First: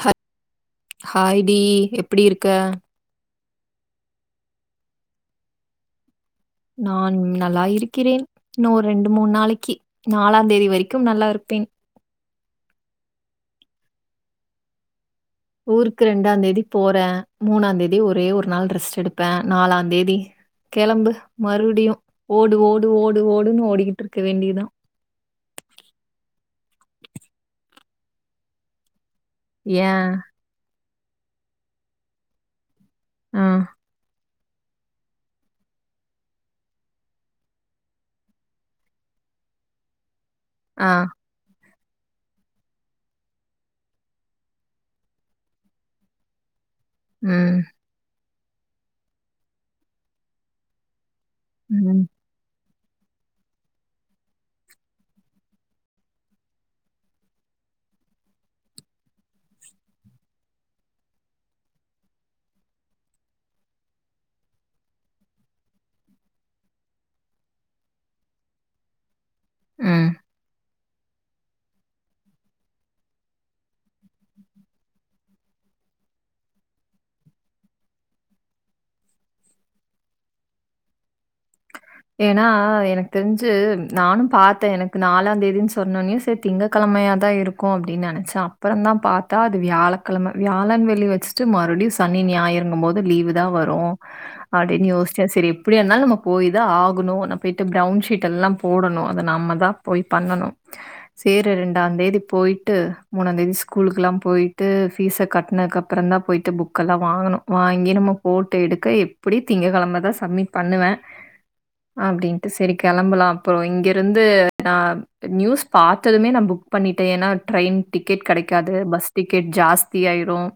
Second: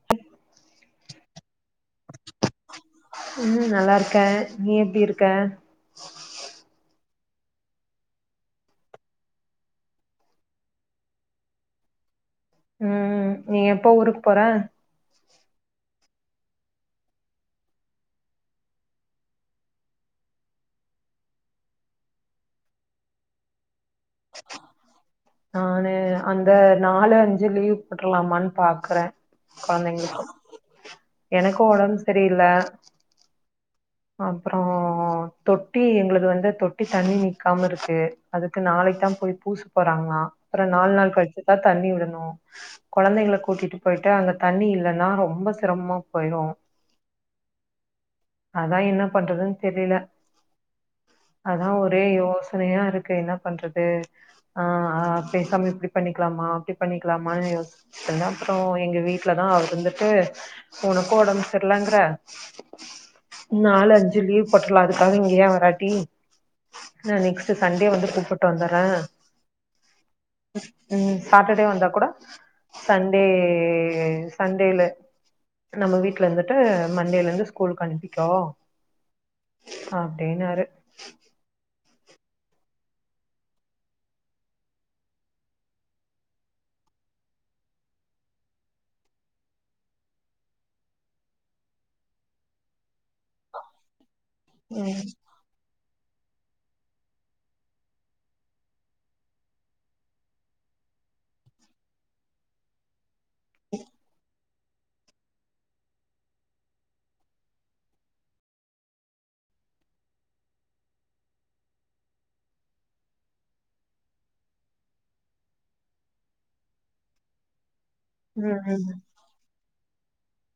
ஹ ஹாய்டடி எப்டி இருக்க உம் நல்லா இருக்கேன் நீ எப்படி இருக்க நான் நல்லா இருக்கிறேன் இன்னும் ஒரு ரெண்டு மூணு நாளைக்கு நாலாம் தேதி வரைக்கும் நல்லா இருப்பேன் உம் நீ எப்போ ஊருக்கு போற ஊருக்கு ரெண்டாம்ந்தேதி போறேன் மூணாந்தேதி ஒரே ஒரு நாள் ரெஸ்ட் எடுப்பேன் நாலாம்ந்தேதி கிளம்பு மறுபடியும் ஓடு ஓடு ஓடு ஓடுன்னனு ஓடிக்கிட்டு இருக்க வேண்டியதுதான். நானு அந்த நாலு அஞ்சு லீவ்வு பேட்டலாமான்னு பாக்குறேன் ஏன்? கெழந்தைஙாகலுக்கு எனக்கும் உடம்பு சரியில்ல ஆ அப்புறம் தொட்டி எங்களுக்கு வந்து தொட்டி தண்ணி நிக்காம இருக்கு அதுக்கு நாளைக்கு தான் போய் பூசு போறாங்களாம் அப்பறம் ஆ நாலு நாள் கழிச்சு தான் தண்ணி விடணும் கெழந்தைங்களை கூட்டிட்டு போயிட்டு அங்க தண்ணி இல்லன்னா ரொம்ப சிரமமா போயிரும் ம் அத்தான் என்ன பண்றதுன்னு தெரியல அதான் ஒரே ம் யோசனையா இருக்கு இருக்கு என்ன பண்றதுஆ ஆ பேசாம இப்டி பண்ணிக்கலாமா அப்டி பண்ணிக்கலாமான்னு யோசிச்சந்தேன் அப்பறம் எங்க வீட்டுலதான் அவர் வந்துட்டு உனக்கு உடம்புச்சிடலங்கிற நாலு அஞ்சு லீவ் போட்டலாம் அதுக்காக இங்க ஏன் வராட்டி நான் நெக்ஸ்ட் சண்டே வந்து கூப்பிட்டு வந்துறேன் ம் ம் சாட்டர்டே வந்தா கூட சண்டே சண்டேல நம்ம வீடல இருந்துட்டு மண்டேல இருந்து ஸ்கூலுக்கு அனுப்பி போ அப்டின்னுாரு ஏன்னா எனக்கு தெரிஞ்சு நானும் பாத்தேன் எனக்கு நாலாம் தேதின்னனு சொன்னோனேும் செரி திங்க கிழமையாதான் இருக்கும் அப்டின்னு நினைச்சேன் அப்பறம் தான் பாத்தா அது வியாழக்கிழமை வியாழன் வெள்ளி வச்சுட்டு மறுபடியும் சனி ஞாயிறு இருங்கும் போது லீவு் தான் வரும் அப்டின்னு ம் யோசிச்சா செரி எப்டியாயிருந்தாலும் நம்ம போய்யி ஆகணும் நா போயிட்டு பிரவுன் ஷீட் எல்லாம் போடணும் அத நாம்ம தான் போய் பண்ணணும் சேர ரெண்டாம் தேதி போயிட்டு மூணாந்தேதி ஸ்கலுக்கலாம் போய் பேயிட்டு ஃப்பீஸை கட்டனதுக்குஅப்பரம் தான் போயிட்டு புக்க எல்லாம் வாங்கணும் வாங்கி நம்ம போட்டு எடுக்க எப்படி திங்க கிழமைதான் சப்மிட் பண்ணுவேன் அப்டின்ட்டு செரி கிளம்பலாம் அப்பறம் இங்கிருந்து நான நியூஸ் பாத்ததுமே நான புக் பண்ணிட்டேன் ஏன்னா ட்ரெயின் டிக்கெட் ம் கிடைக்காது ம் பஸ் டிக்கெட் ஜாஸ்தி தீ ஆயிரும்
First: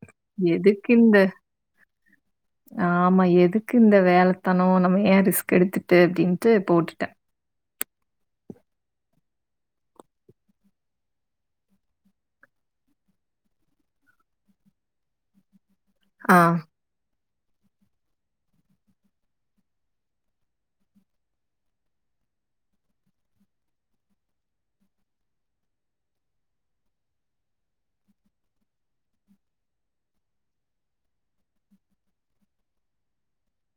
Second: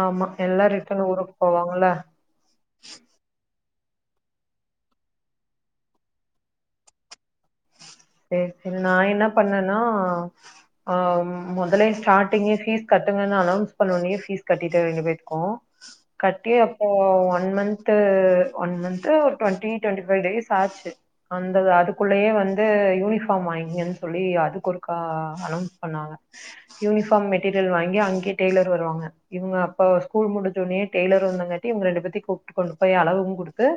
ஆமா எல்லா ரிட்டன் ஊருக்கு போவாங்கள ஆமா. எதுக்கு இந்த வேலத்தனம் யன் ரிஸ்க் எடுத்துட்டு அப்டின்ட்டு போட்டுட்டேன் செரி செரி நான என்ன பண்ணேன்னா ஆ முதலே ஸ்டார்ட்டிங்கே ஃபீஸ் கட்டுங்கன்னு அலேன்ஸ் பண்ணோனேயே பஃபீஸ் கட்டிட்டு ரெண்டு போயிருக்கோம் ஆ. கட்டி எப்போ one month one month or twenty twenty five days ஆச்சு அந்த அதுக்குல்லயே வ ந்து யூனிஃபார்ம் வாங்ஞ்கெண் சொல்லி அதுக்கொருக்கா அனோன்ஸ் பண்ணாங்க யூனிஃபார்ம் மெட்டீரியல் வாங்கி அங்கே டெய்லர் வருவாங்க இவுங்க அப்ப ஸ்கூல் முடிஞோனே டெய்லர் வந்தங்கட்டி இவங்கரெண்டுபேத்தி கூப்ட் கொண்டுப்போய் அளவுஉ குடுத்து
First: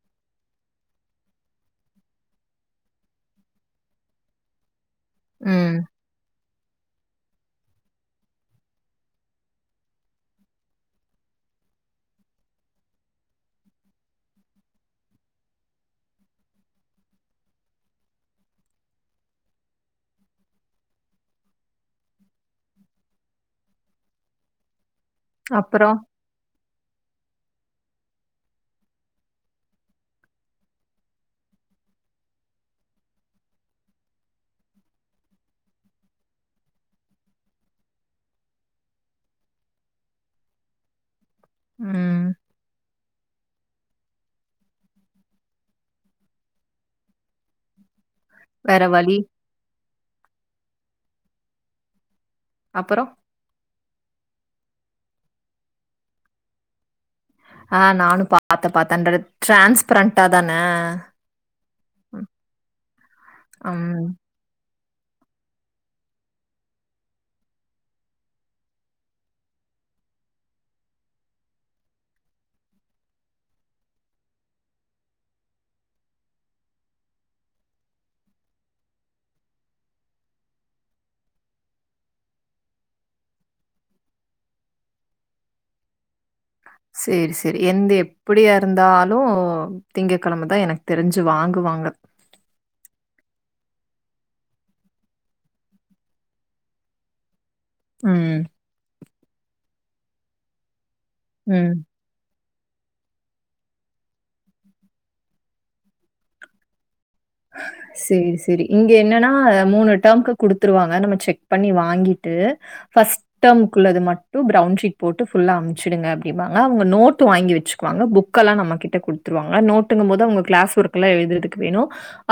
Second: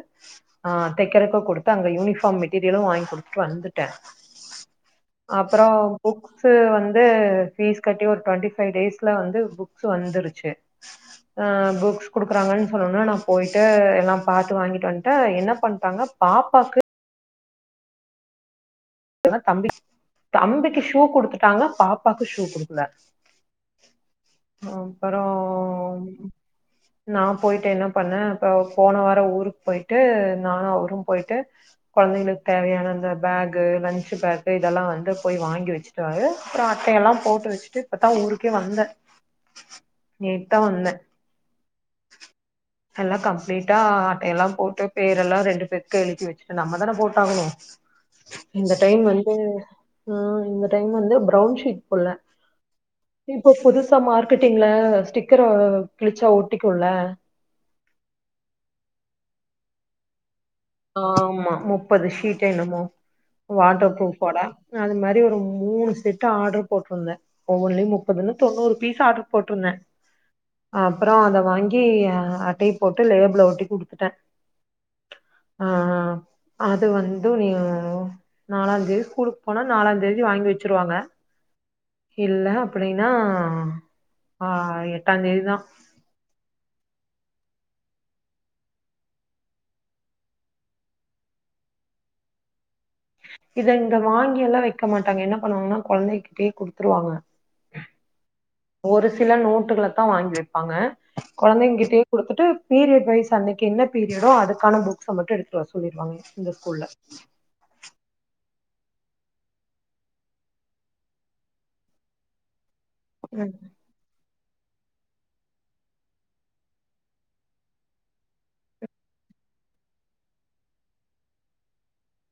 ஹ தெக்கரக்கு கொடுத்தா அங்க யூனிஃபார்ம் மெட்டிரியலு வாய்ங்கொடுத்துட்டு வந்து ட அப்பற ம். புக் ஸ்ஸு வந்து ஃபீஸ் கட்டி ஒரு டுவெண்டிஃபை டேஸ்க்கல வந்து புக்ஸ் வந்துருச்சு ஹ புக்ஸ் குடுக்குறாங்கன் சொண்ணன்ன நா போய்ட்டு எல்லா பாத்து வாங்கிட்டு வன்ட என்ன பண்டாங்க பாப்பாக்கு தம்பி தம்பிக்கு ஷூ குடுத்துட்டாங்க பாப்பாக்கு ஷூ குடுக்கல ஹ அப்பற போய்ட்டு என்ன பண்ணே ப போன வார ஊருக் போய்ட்டு நா அவரு போய்ட்டு கொழந்தைங்களு தேவையான அந்த பேக் கு லஞ்சு பேக்கு இதல்லா வந்து போய் வாங்கி வச்சுட்டுவாரு அப்பற அட்டையலா போட்டு வச்சுட்டு இப்பத்தா ஊருக்கே வந்த நேத்தா வந்த உஹம் எல்லா கம்ப்ளீட்டா அட்டையல்லா போட்டு பேரெல்லா ரெண்டு பேத்து எழுதி வச்சுட்டு நம்மதான போட்டாகணு இந்த வேற டைம் வழி. வந்து உஹம் இந்த டைம் வந்து பிரவுன் ஷீட் பொல்ல அப்புறம்? இப்ப புதுசா மார்க்கெட்டிங்ல டிக்கரொ கிழிச்சா ஒட்டிக்குள்ள ஹா நானு பாத்த பாத்த ந்தடு டிரான்ஸ்பரண்டா ஆமா முப்பது ஷீட் என்னமோ வாட்டர் ம். ப்ரூஃப்போட ந அது மாரி ஒரு மூணு செட்டு ஆடர்ரு போட்ருந்த ஒவ்வொன்னுய்யு முப்பதுன்னு தொண்ணூறு பீஸ் ஆடர்ரு போட்ருந்த அப்பற அந்த வாங்கி அட்டைய போட்டு லேபுள ஒட்டி குடுத்துட்ட ஆஹ் அது வந்து நீ நாலாந்தேதி ஸ்கூலுக்கு போனா நாலாந்தேதி வாங்கி வச்சிருவாங்க இல்ல அப்டின்னா ஆஹ் எட்டா தேதிதா சேரி சேரி எந்த எப்டியாருந்தாலு திங்க கிழமதா எனக்கு தெரிஞ்சு வாங்குவாங்க இத இங்க வாங்கியெல்லா வைக்க மாட்டாங்க என்ன பண்ணுவாங்கன்னா கொழந்தகிட்டயே கொடுத்துருவாங்க உம் தா வாங்கி வைப்பாங்க ம். கொழந்தைங் கிட்டயே குடுத்துட்டு பீரியட் வைஸ் அன்னிக்கு என்ன பீரியடோ அதுக்கான புக்ஸ்ச மட்டும் எடுத்துட்டு வர சொல்லிருவாங்க இந்த ஸ்கூல்ல சேரி சேரி இங்க என்னன்னா மூணு டேம்க்கு குடுத்துருவாங்க நம்ம செக் பண்ணி வாங்கிட்டு ஃபஸ்ட் ம் ம்முக்குள்ளது மட்டும் டு பிரவுன் ஷீட் போட்டு ஃபுல்லா அம்சுடுங்க அப்டிபாங்க அவுங்க நோட்டு வாங்கி வச்சுக்குவாங்க புக்கல்லா நம்மகிட்ட கொடுத்துருவாங்க நோட்டுங்க போது அவங்க கிளாஸ் ஒர்க் எல்லா எழுதுறதுக் வேணு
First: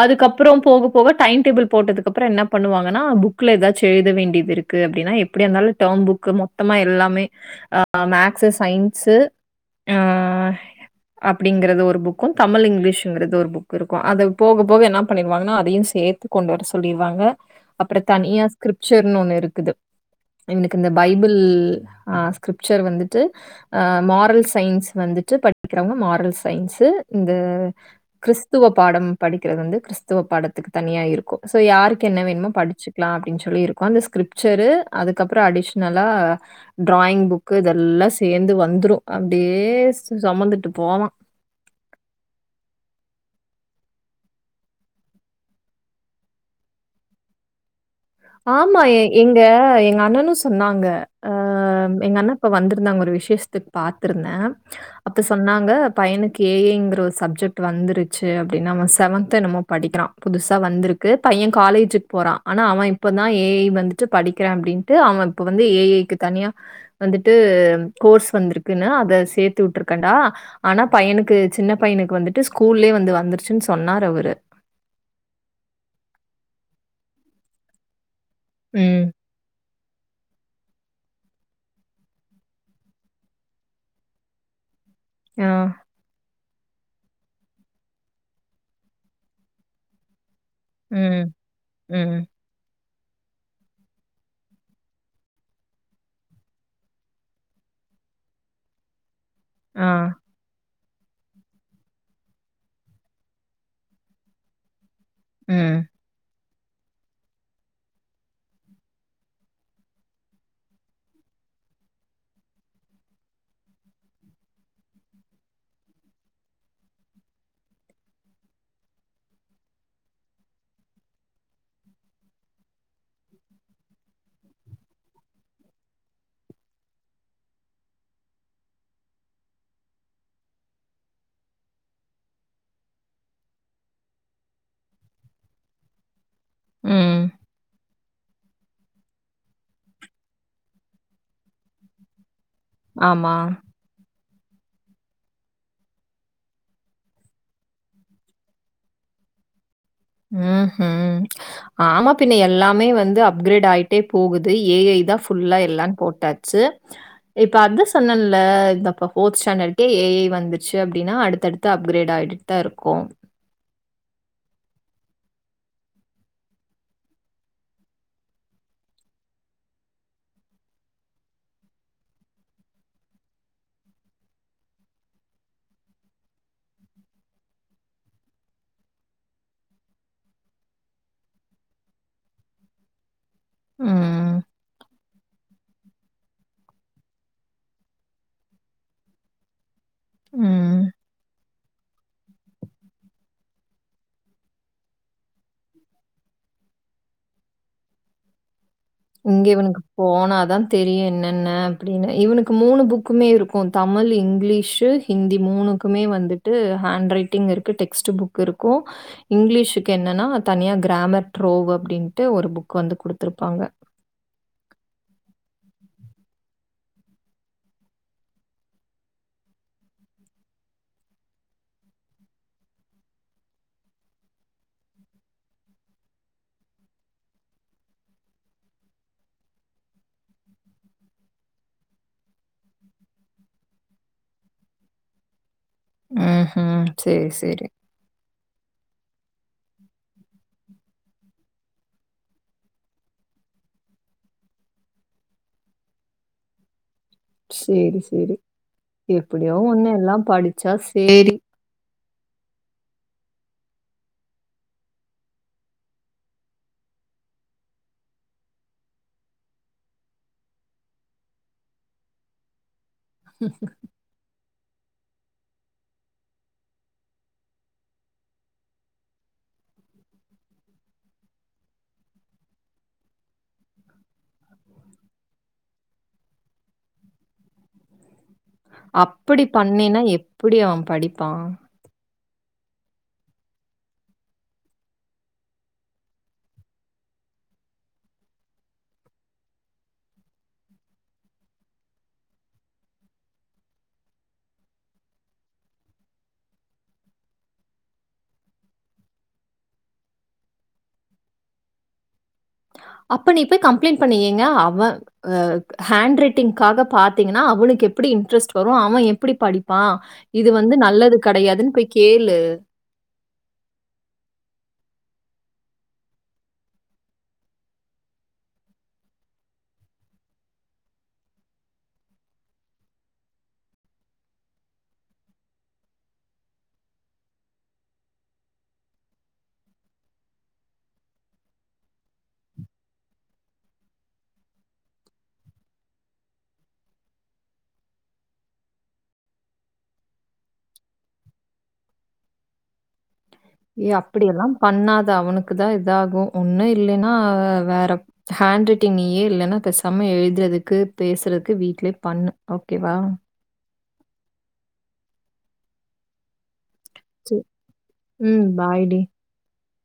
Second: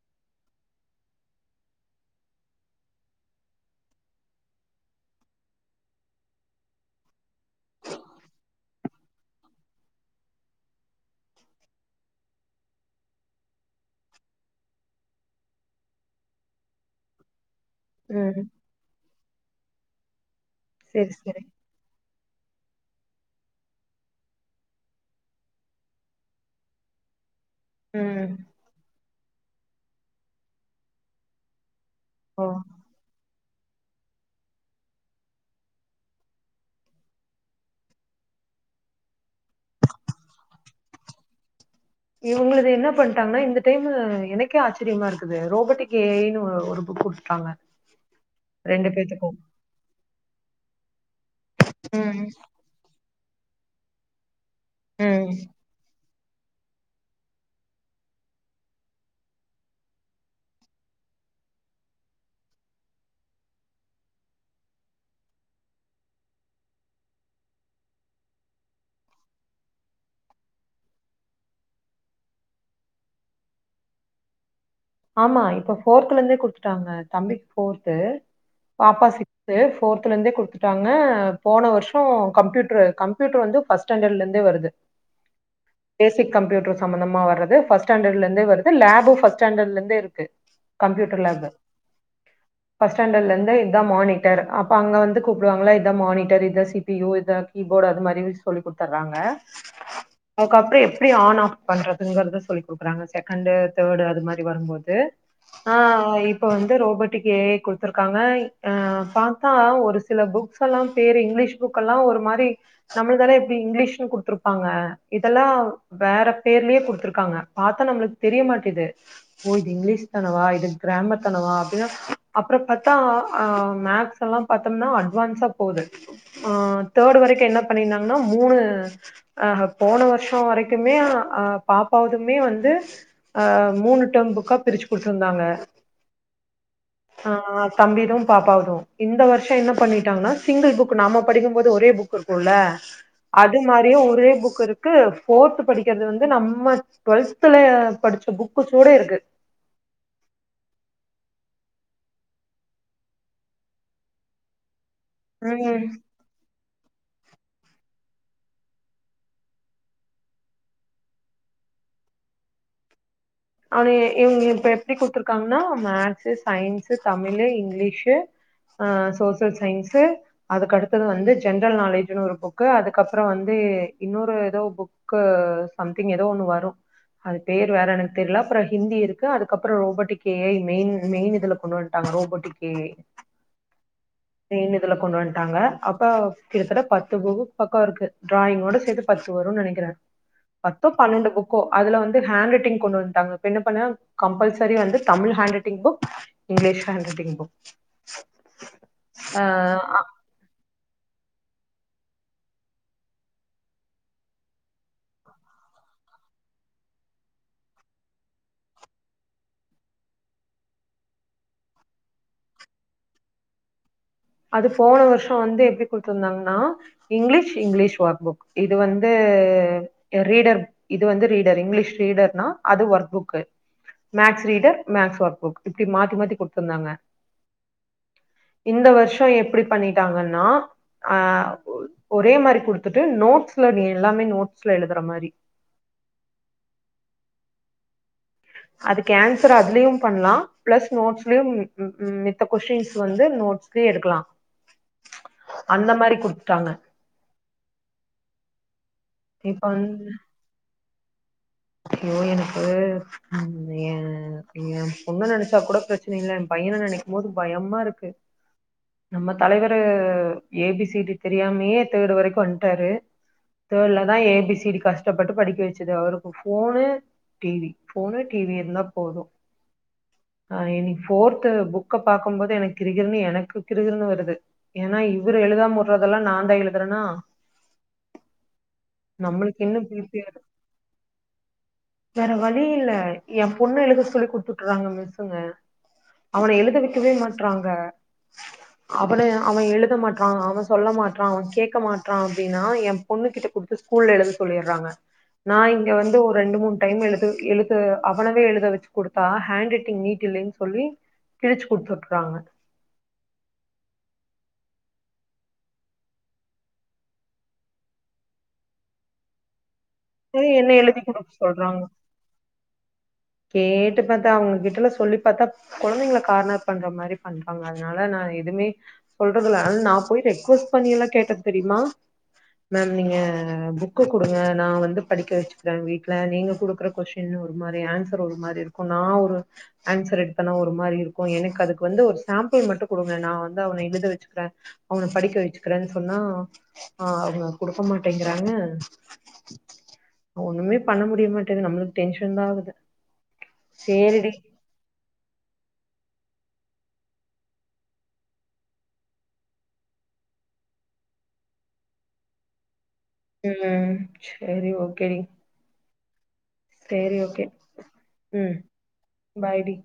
அதுக்கப்பற போக போக டைம் டேபுள் போட்டதுக்கு அப்பற என்ன பண்ணுவாங்கன்னா புக்கல ஏதாச்சு எழுத வேண்டிதுருக்கு அப்டின்னா எப்டியாந்தாலு டேர்ம் புக்கு மொத்தமா எல்லாமே ஹ் மேக்ஸு சயின்ஸு அப்டிங்கறது ஒரு புக்கு தமிழ் இங்கிலீஷ்ங்கறது ஒரு புக்குருக்கு அத போக போக என்ன பண்ணிருவாங்கனா அதையு சேத்து கொண்டு வர சொல்லிருவாங்க ம் அப்பறதனியா ஸ்கிரிப்சர்ன்னு ஒண்ணு இருக்குது வ்னுக்கு இந்த செரி பைபிள் செரி ஹ க்கிரிப்சர் வந்துட்டு ஹ மாரல் சயின்ஸ் வந்துட்டு படிக்கிறவங்க மாரல் சயின்ஸு அ ம் கிறிஸ்துவ பாடம் க்றது வந்து கிறிஸ்துவ படத்துக்கு தனியா இருக்கு சோ யாரு கென்ன வேண்மோ ஓ மோ படிச்சுக்கலா ப்டின் சொல்லிருக் ந்த ஸ்கிரிப்சரு அதுக்கப்புற அடிஷ்னலா டிராயிங் புக்கு இதல்லா சேந்து வந்துரு அப்டியே சோமத்துட்டு போவா இவுங்க்ளுது என்ன பண்டாங்கன்னா இந்த டைம்மு எனக்கே ஆச்சிரியமா இருக்குது ரோபோட்டிக் ஏஐணு ஒரு புக் கொடுத்துட்டாங்க ஆமா எங்க எங்க அண்ணனும் சொன்னாங்க அஹ் ம் எங்க அண்ணா இப்ப வந்திருந்தாங்க ஒரு விசேஷத்துக்கு பாத்துருந்தேன் அப்ப ம் சொன்னாங்கப் பையனுக்கு ஏ ஐ ங்கிற ஒரு சப்ஜெக்ட் வந்துருச்சு அப்டின்னு அவ செவன்த்து என்னமோ படிக்கிறா புதுசா வந்துருக்கு பைய காலேஜுக்கு போறா ஆனா அவ இப் இப்பந்தா ஏ ஐ வந்துட்டு படிக்கிறா அப்டின்ட்டு அவ இப்ப வந்து ஏ ஐ க்கு தனியா வந்துட்டு கோர்ஸ் வந்திருக்குன்னு அத சேத்து விட்ருக்கண்டா ஆனா பையனுக்கு சின்ன பையனுக்கு வந்துட்டு ஸ்கூல்லயே வந்து வந்துருச்சுன்னு சொன்னாரு அவரு ஆமா இப்ப ஃபோர்த்துல இருந்தே குடுத்துட்டாங்க தம்பிக்கு ஃபோர்த்து ம் பாப்பா சிக்ஸ்து போர்த்ல யிருந்தே குடுத்துட்டாங்க ம் போன வருஷோ கம்ப்யூட்டரு கம்ப்யூட்டர் வந்து ஃபர்ஸ்ட் ஸ்டாண்டர்ட்ல இருந்தே வருது ஆஹ் கம்யூட்ரு சம்பந்தமா வரது பஸ்டாண்டர்ல இருந்தே வருது லேப் பஸ்டாண்டர் லேருந்து தேருக்கு உம் உம்உம் ஃபர்ஸ்ட் ஸ்டாண்டர்ட்ல இருந்தே இதான் மானிட்டர் அப்போ அங்க வந்து கூப்பிடுவாங்கல்ல இதா மானிட்டர் இதா சி பி யு இதா கீபோர்டு அது மாதிரி சொல்லி குடுத்துர்றாங்க ஆ அதுக்கப்றோ [unintelligible] எப்டி ஆன் ஆஃப் பண்றதுங்கிறத சொல்லி குடுக்குறாங்க செகண்டு தேர்டு அது மாரி வரும்போது ம் து ஆஹ் அவங்க இப்ப வந்து ரோபோட்டிக் ஏ ஐ குடுத்துருக்காங்க அஹ் பாத்தா ஒரு சில புக்ஸ் எல்லா பேரு இங்கிலீஷ் புக் எல்லா ஒரு மாரி நம்மளுதெல்லா எப்டி இங்கிலீஷ்னு குடுத்துருப்பாங்க இதெல்லா வேற பேர்லயே குடுத்துருக்காங்க பாத்தா நம்மளுக்கு தெரிய மாட்டேது ஓ இது இங்கிலீஷ்தானவா இது கிராமர்தானவா அப்டின்னா அப்ற பாத்தா ஆ மேக்ஸ் எல்லா பாத்தோம்னா அட்வான்ஸா போகுது ஆ தேர்ட் வரைக்கு என்ன பண்ணிருந்தாங்கன்னா மூணு ஆஹ் போன வருஷம் வரைக்குமே ஆ பாப்பாவதுமே வந்து ஆ மூணு டெர்ம் புக்கா பிரிச்சு குடுத்துருந்தாங்க ம். ஆஹ் தம்பிதும் பாப்பாவுதும் இந்த வருஷம் என்ன பண்ணிட்டாங்கன்னா சிங்கிள் புக் நாம படிக்கும்போது ஒரே புக் இரு க்கும்ல ஆமா. அது மாரியே ஒரே புக் க்கு இருக்கு ஃபோர்த் படிக்கிறது வந்து நம்ம டுவெல்த்துல படிச்ச புக்கு கூட இருக்கு உம் ஹும் ஆமா பின்ன எல்லாமே வந்து அப்கிரேட் ஆயிட்டே போகுது ஏஐ இதான் ஃபுல்லாக ம் எல்லான்னு போட்டாச்சு இப்ப அதா சொன்னன்ல இந்த இப்ப ஃபோர்த் ஸ்டாண்டர்ட்கே ஏ ஐ வந்துர்ச்சு அப்டின்னா அடுத்தடுத்து அப்கிரேட் ஆயிட்டுதா இருக்கு அது இவங்க இப்ப எப்டி குடுத்துருக்காங்கன்னா மேக்ஸு சயின்ஸு தமிழு இங்கிலீஷு ஆஹ் சோசியல் சயின்ஸு அதுக்கடுத்தது வந்து ஜென்ரல் நாலேஜுன்னு ஒரு புக்கு அதுக்கப்புறோ வந்து இன்னொரு ஏதோ புக்கு சம்திங் ஏதோ ஒண்ணு வரு அது பேர் வேற எனக் தெரியல அப்றோ ஹிந்தி இருக்கு அதுக்கப்புறோ robotic A I main main இதுல கொண்டு வந்துட்டாங்க ரோபோட்டிக் ஏ ஐ ம். சேரின்னு இதுல கொண்டு வந் த்தாங்க அப்ப கிட்டத்தட்ட பத்து புக்குக் பக்கோ இருக்கு டிராயிங்கோட சேத்து பத்து வருன்னு நெனைக்கிறே ம். பத்தோ பன்னெண்டு புக்கோ அதுல வந் து ஹேண்ட் ரைட்டிங் கொண்டு வன்டாங்க என்ன பண்ண கம்பல்சரி வந்து Tamil handwriting book English handwriting book இங்க இவனுக்கு ஆஹ் போனாதான் தெரியு என்னென்ன அப்படின்னு இவனுக்கு மூணு புக்குமே இருக்கு தமிழ் இங்கிலீஷு ஹிந்தி மூணுக்குமே வந்துட்டு ஹேண்ட் ரைட்டிங் இருக்கு டெக்ஸ்ட் புக் இருக்கு இங்கிலீஷுக்கு என்னன்னா தனியா கிராமர் ட்ரோ அப்டின்ட்டு ஒரு புக் வந்து குடுத்துருப்பாங்க அது போன வருஷம் வந்து எப்டி கொடுத்துருந்தாங்கன்னா இங்கிலீஷ் இங்கிலீஷ் ஒர்க்புக் இது வந்து ரீடர் இது வந்து ரீடர் இங்கிலீஷ் ரீடர்னா அது workbook maths reader maths workbook இப்டி மாத்தி மாத்தி கொடுத்ருந்தாங்க இந்த வருஷம் இப எப்டி பண்ணிட்டாங்கன்னாஹ ஒரே மாரி குடுத்துட்டு நோட்ஸ்ல நீ எல்லாமே நோட்ஸ்ல எழுதுற மாரி ஹ் ஹம் சேரி சேரி அதுக்கு ஆன்சர் அதுலயும் பண்ணலாம் பிளஸ் நோட்ஸ்லயும் மேத்த கொஸின்ஸ் வந்து நோட்ஸ்லய எடுக்கலாம் அந்த மாரி குடுத்துட்டாங்க சேரி சேரி இப்ப எப்டியாவும் ஒண்ணு எல்லாம் படிச்சா சே சேரி யோ எனக்கு உ என் என் பொண்ணு நினைச்சா கூட பிரச்சனை இல்ல என் பையனை நினைக்கும்போது பயமா இருக்கு நம்ம தலைவரு ஏ பி சி டி தெரியாமே தேடு வரைக்கும் வந்துட்டாரு தேடுலதான் ஏ பி சி க் கஷ்டப்பட்டு படிக்க வச்சது அவருகூ போனு டிவி போனு டிவி இருந்தா போதும் ஆஹ் இனி போர்து புக்க பார்கக்கும்போது எனக்கு கிருகிருன்னு எனக்கு கிருகிருன்னு வருது ஏன்னா இவரு எழுதாம உடுறதெல்லாம் நான் தான் எழுதுறேனா அப்டி பண்ணேனா எப்டி அவன் படிப்பான் வேற வழி இல்ல என் பொண்ணு எழுத சொல்லி குடுத்துட்டுறாங்க மிஸ்ங்க அவனை எழுதவக்கவே மாட்டறாங்க அவனை அவன் எழுத மாட்டறான் அவன் சொல்ல மாட்டறான் அவன் கேடக்க மாட்டறான் அப்டின்னா என் பொண்ணு கிட்ட குடுத்து ஸ்கூல்ல எழுத சொல்லிடுறாங்க நான எழு இங்க வந்து ஒரு ரெண்டு மூணு டைம் எழுது எழுது அவனவே எழுத வச்சு கொடுத்தா ஹேண்ட் ரைட்டிங் நீட் இல்லைன்னு சொல்லி கிழச்சு கொடுத்துவிட்டுறாங்க அப்ப நீய் போய் கம்ப்ளைண்ட் பண்ணு எங்க அவன் ஹண்ட் ரைட்டிங்காக பாத்தீங்கன்னா அவனுக்கு எப்படி இன்ட்ரெஸ்ட் வரும் அவன் எப்படி படிப்பு ஆ இது சரி என்ன வந்து எழுதி நல்லது குடுக்க கெடையாதுன்னு சொல்றாங்க போய் கேளு கேட்டு பாத்தா அவங்க கிட்டலா சொல்லி பாத்தா கெந்தைங்கள கார்ணர் பண்ற மாரி பண்றாங்க அதனால நான எதுவுமே சொல்றதுல்லா நான போய் எக்ஸ்கிவ்ஸ் பண்ணில்லாம் கேட்டன் தெரியுமா மேம் நீங்க புக்க கொடுங்க நான வந்து படிக்க வச்சுக்கிறேன் வீட்டுல நீங்க குடுக்குற கொஷின் ஒரு மாரி ஆன்சர் ஒரு மாரி இருக்கும் நான் ஒரு ஆன்சர் எடுத்தேனா ஒரு மாரி இருக்கும் எனக்கு அதுக்கு வந்து ஒரு சாம்பிள் மட்டும் கொடுங்க நான வந்து அவனை எழுத வச்சுக்கிறேன் அவனை படிக்க வச்சுக்கிறேன்னு சொன்னா ஆ அவங்க கொடுக்க மாட்டேங்கிறாங்க ஒண்ணும் பண்ண முடிய மாட்டேங்குது நம்மளுக்கு டென்ஷன் தான் ஆகுது ஏ அப்டி சேரிடி எல்லாம் பண்ணாத அவனுக்கு தான் இது இதாகும் ஒன்றும் இல்லன்னா வேற ஹேண்ட் ரைட்டிங் நியே இல்லனா போசம எழுதுறதுக்கு பேசுகறதுக்கு வீட்டிலயே பண்ணு ஓகேவா ம் செரி ஓகே டி சேரி சரி. ஓகே ம் பாய் டி. Bye D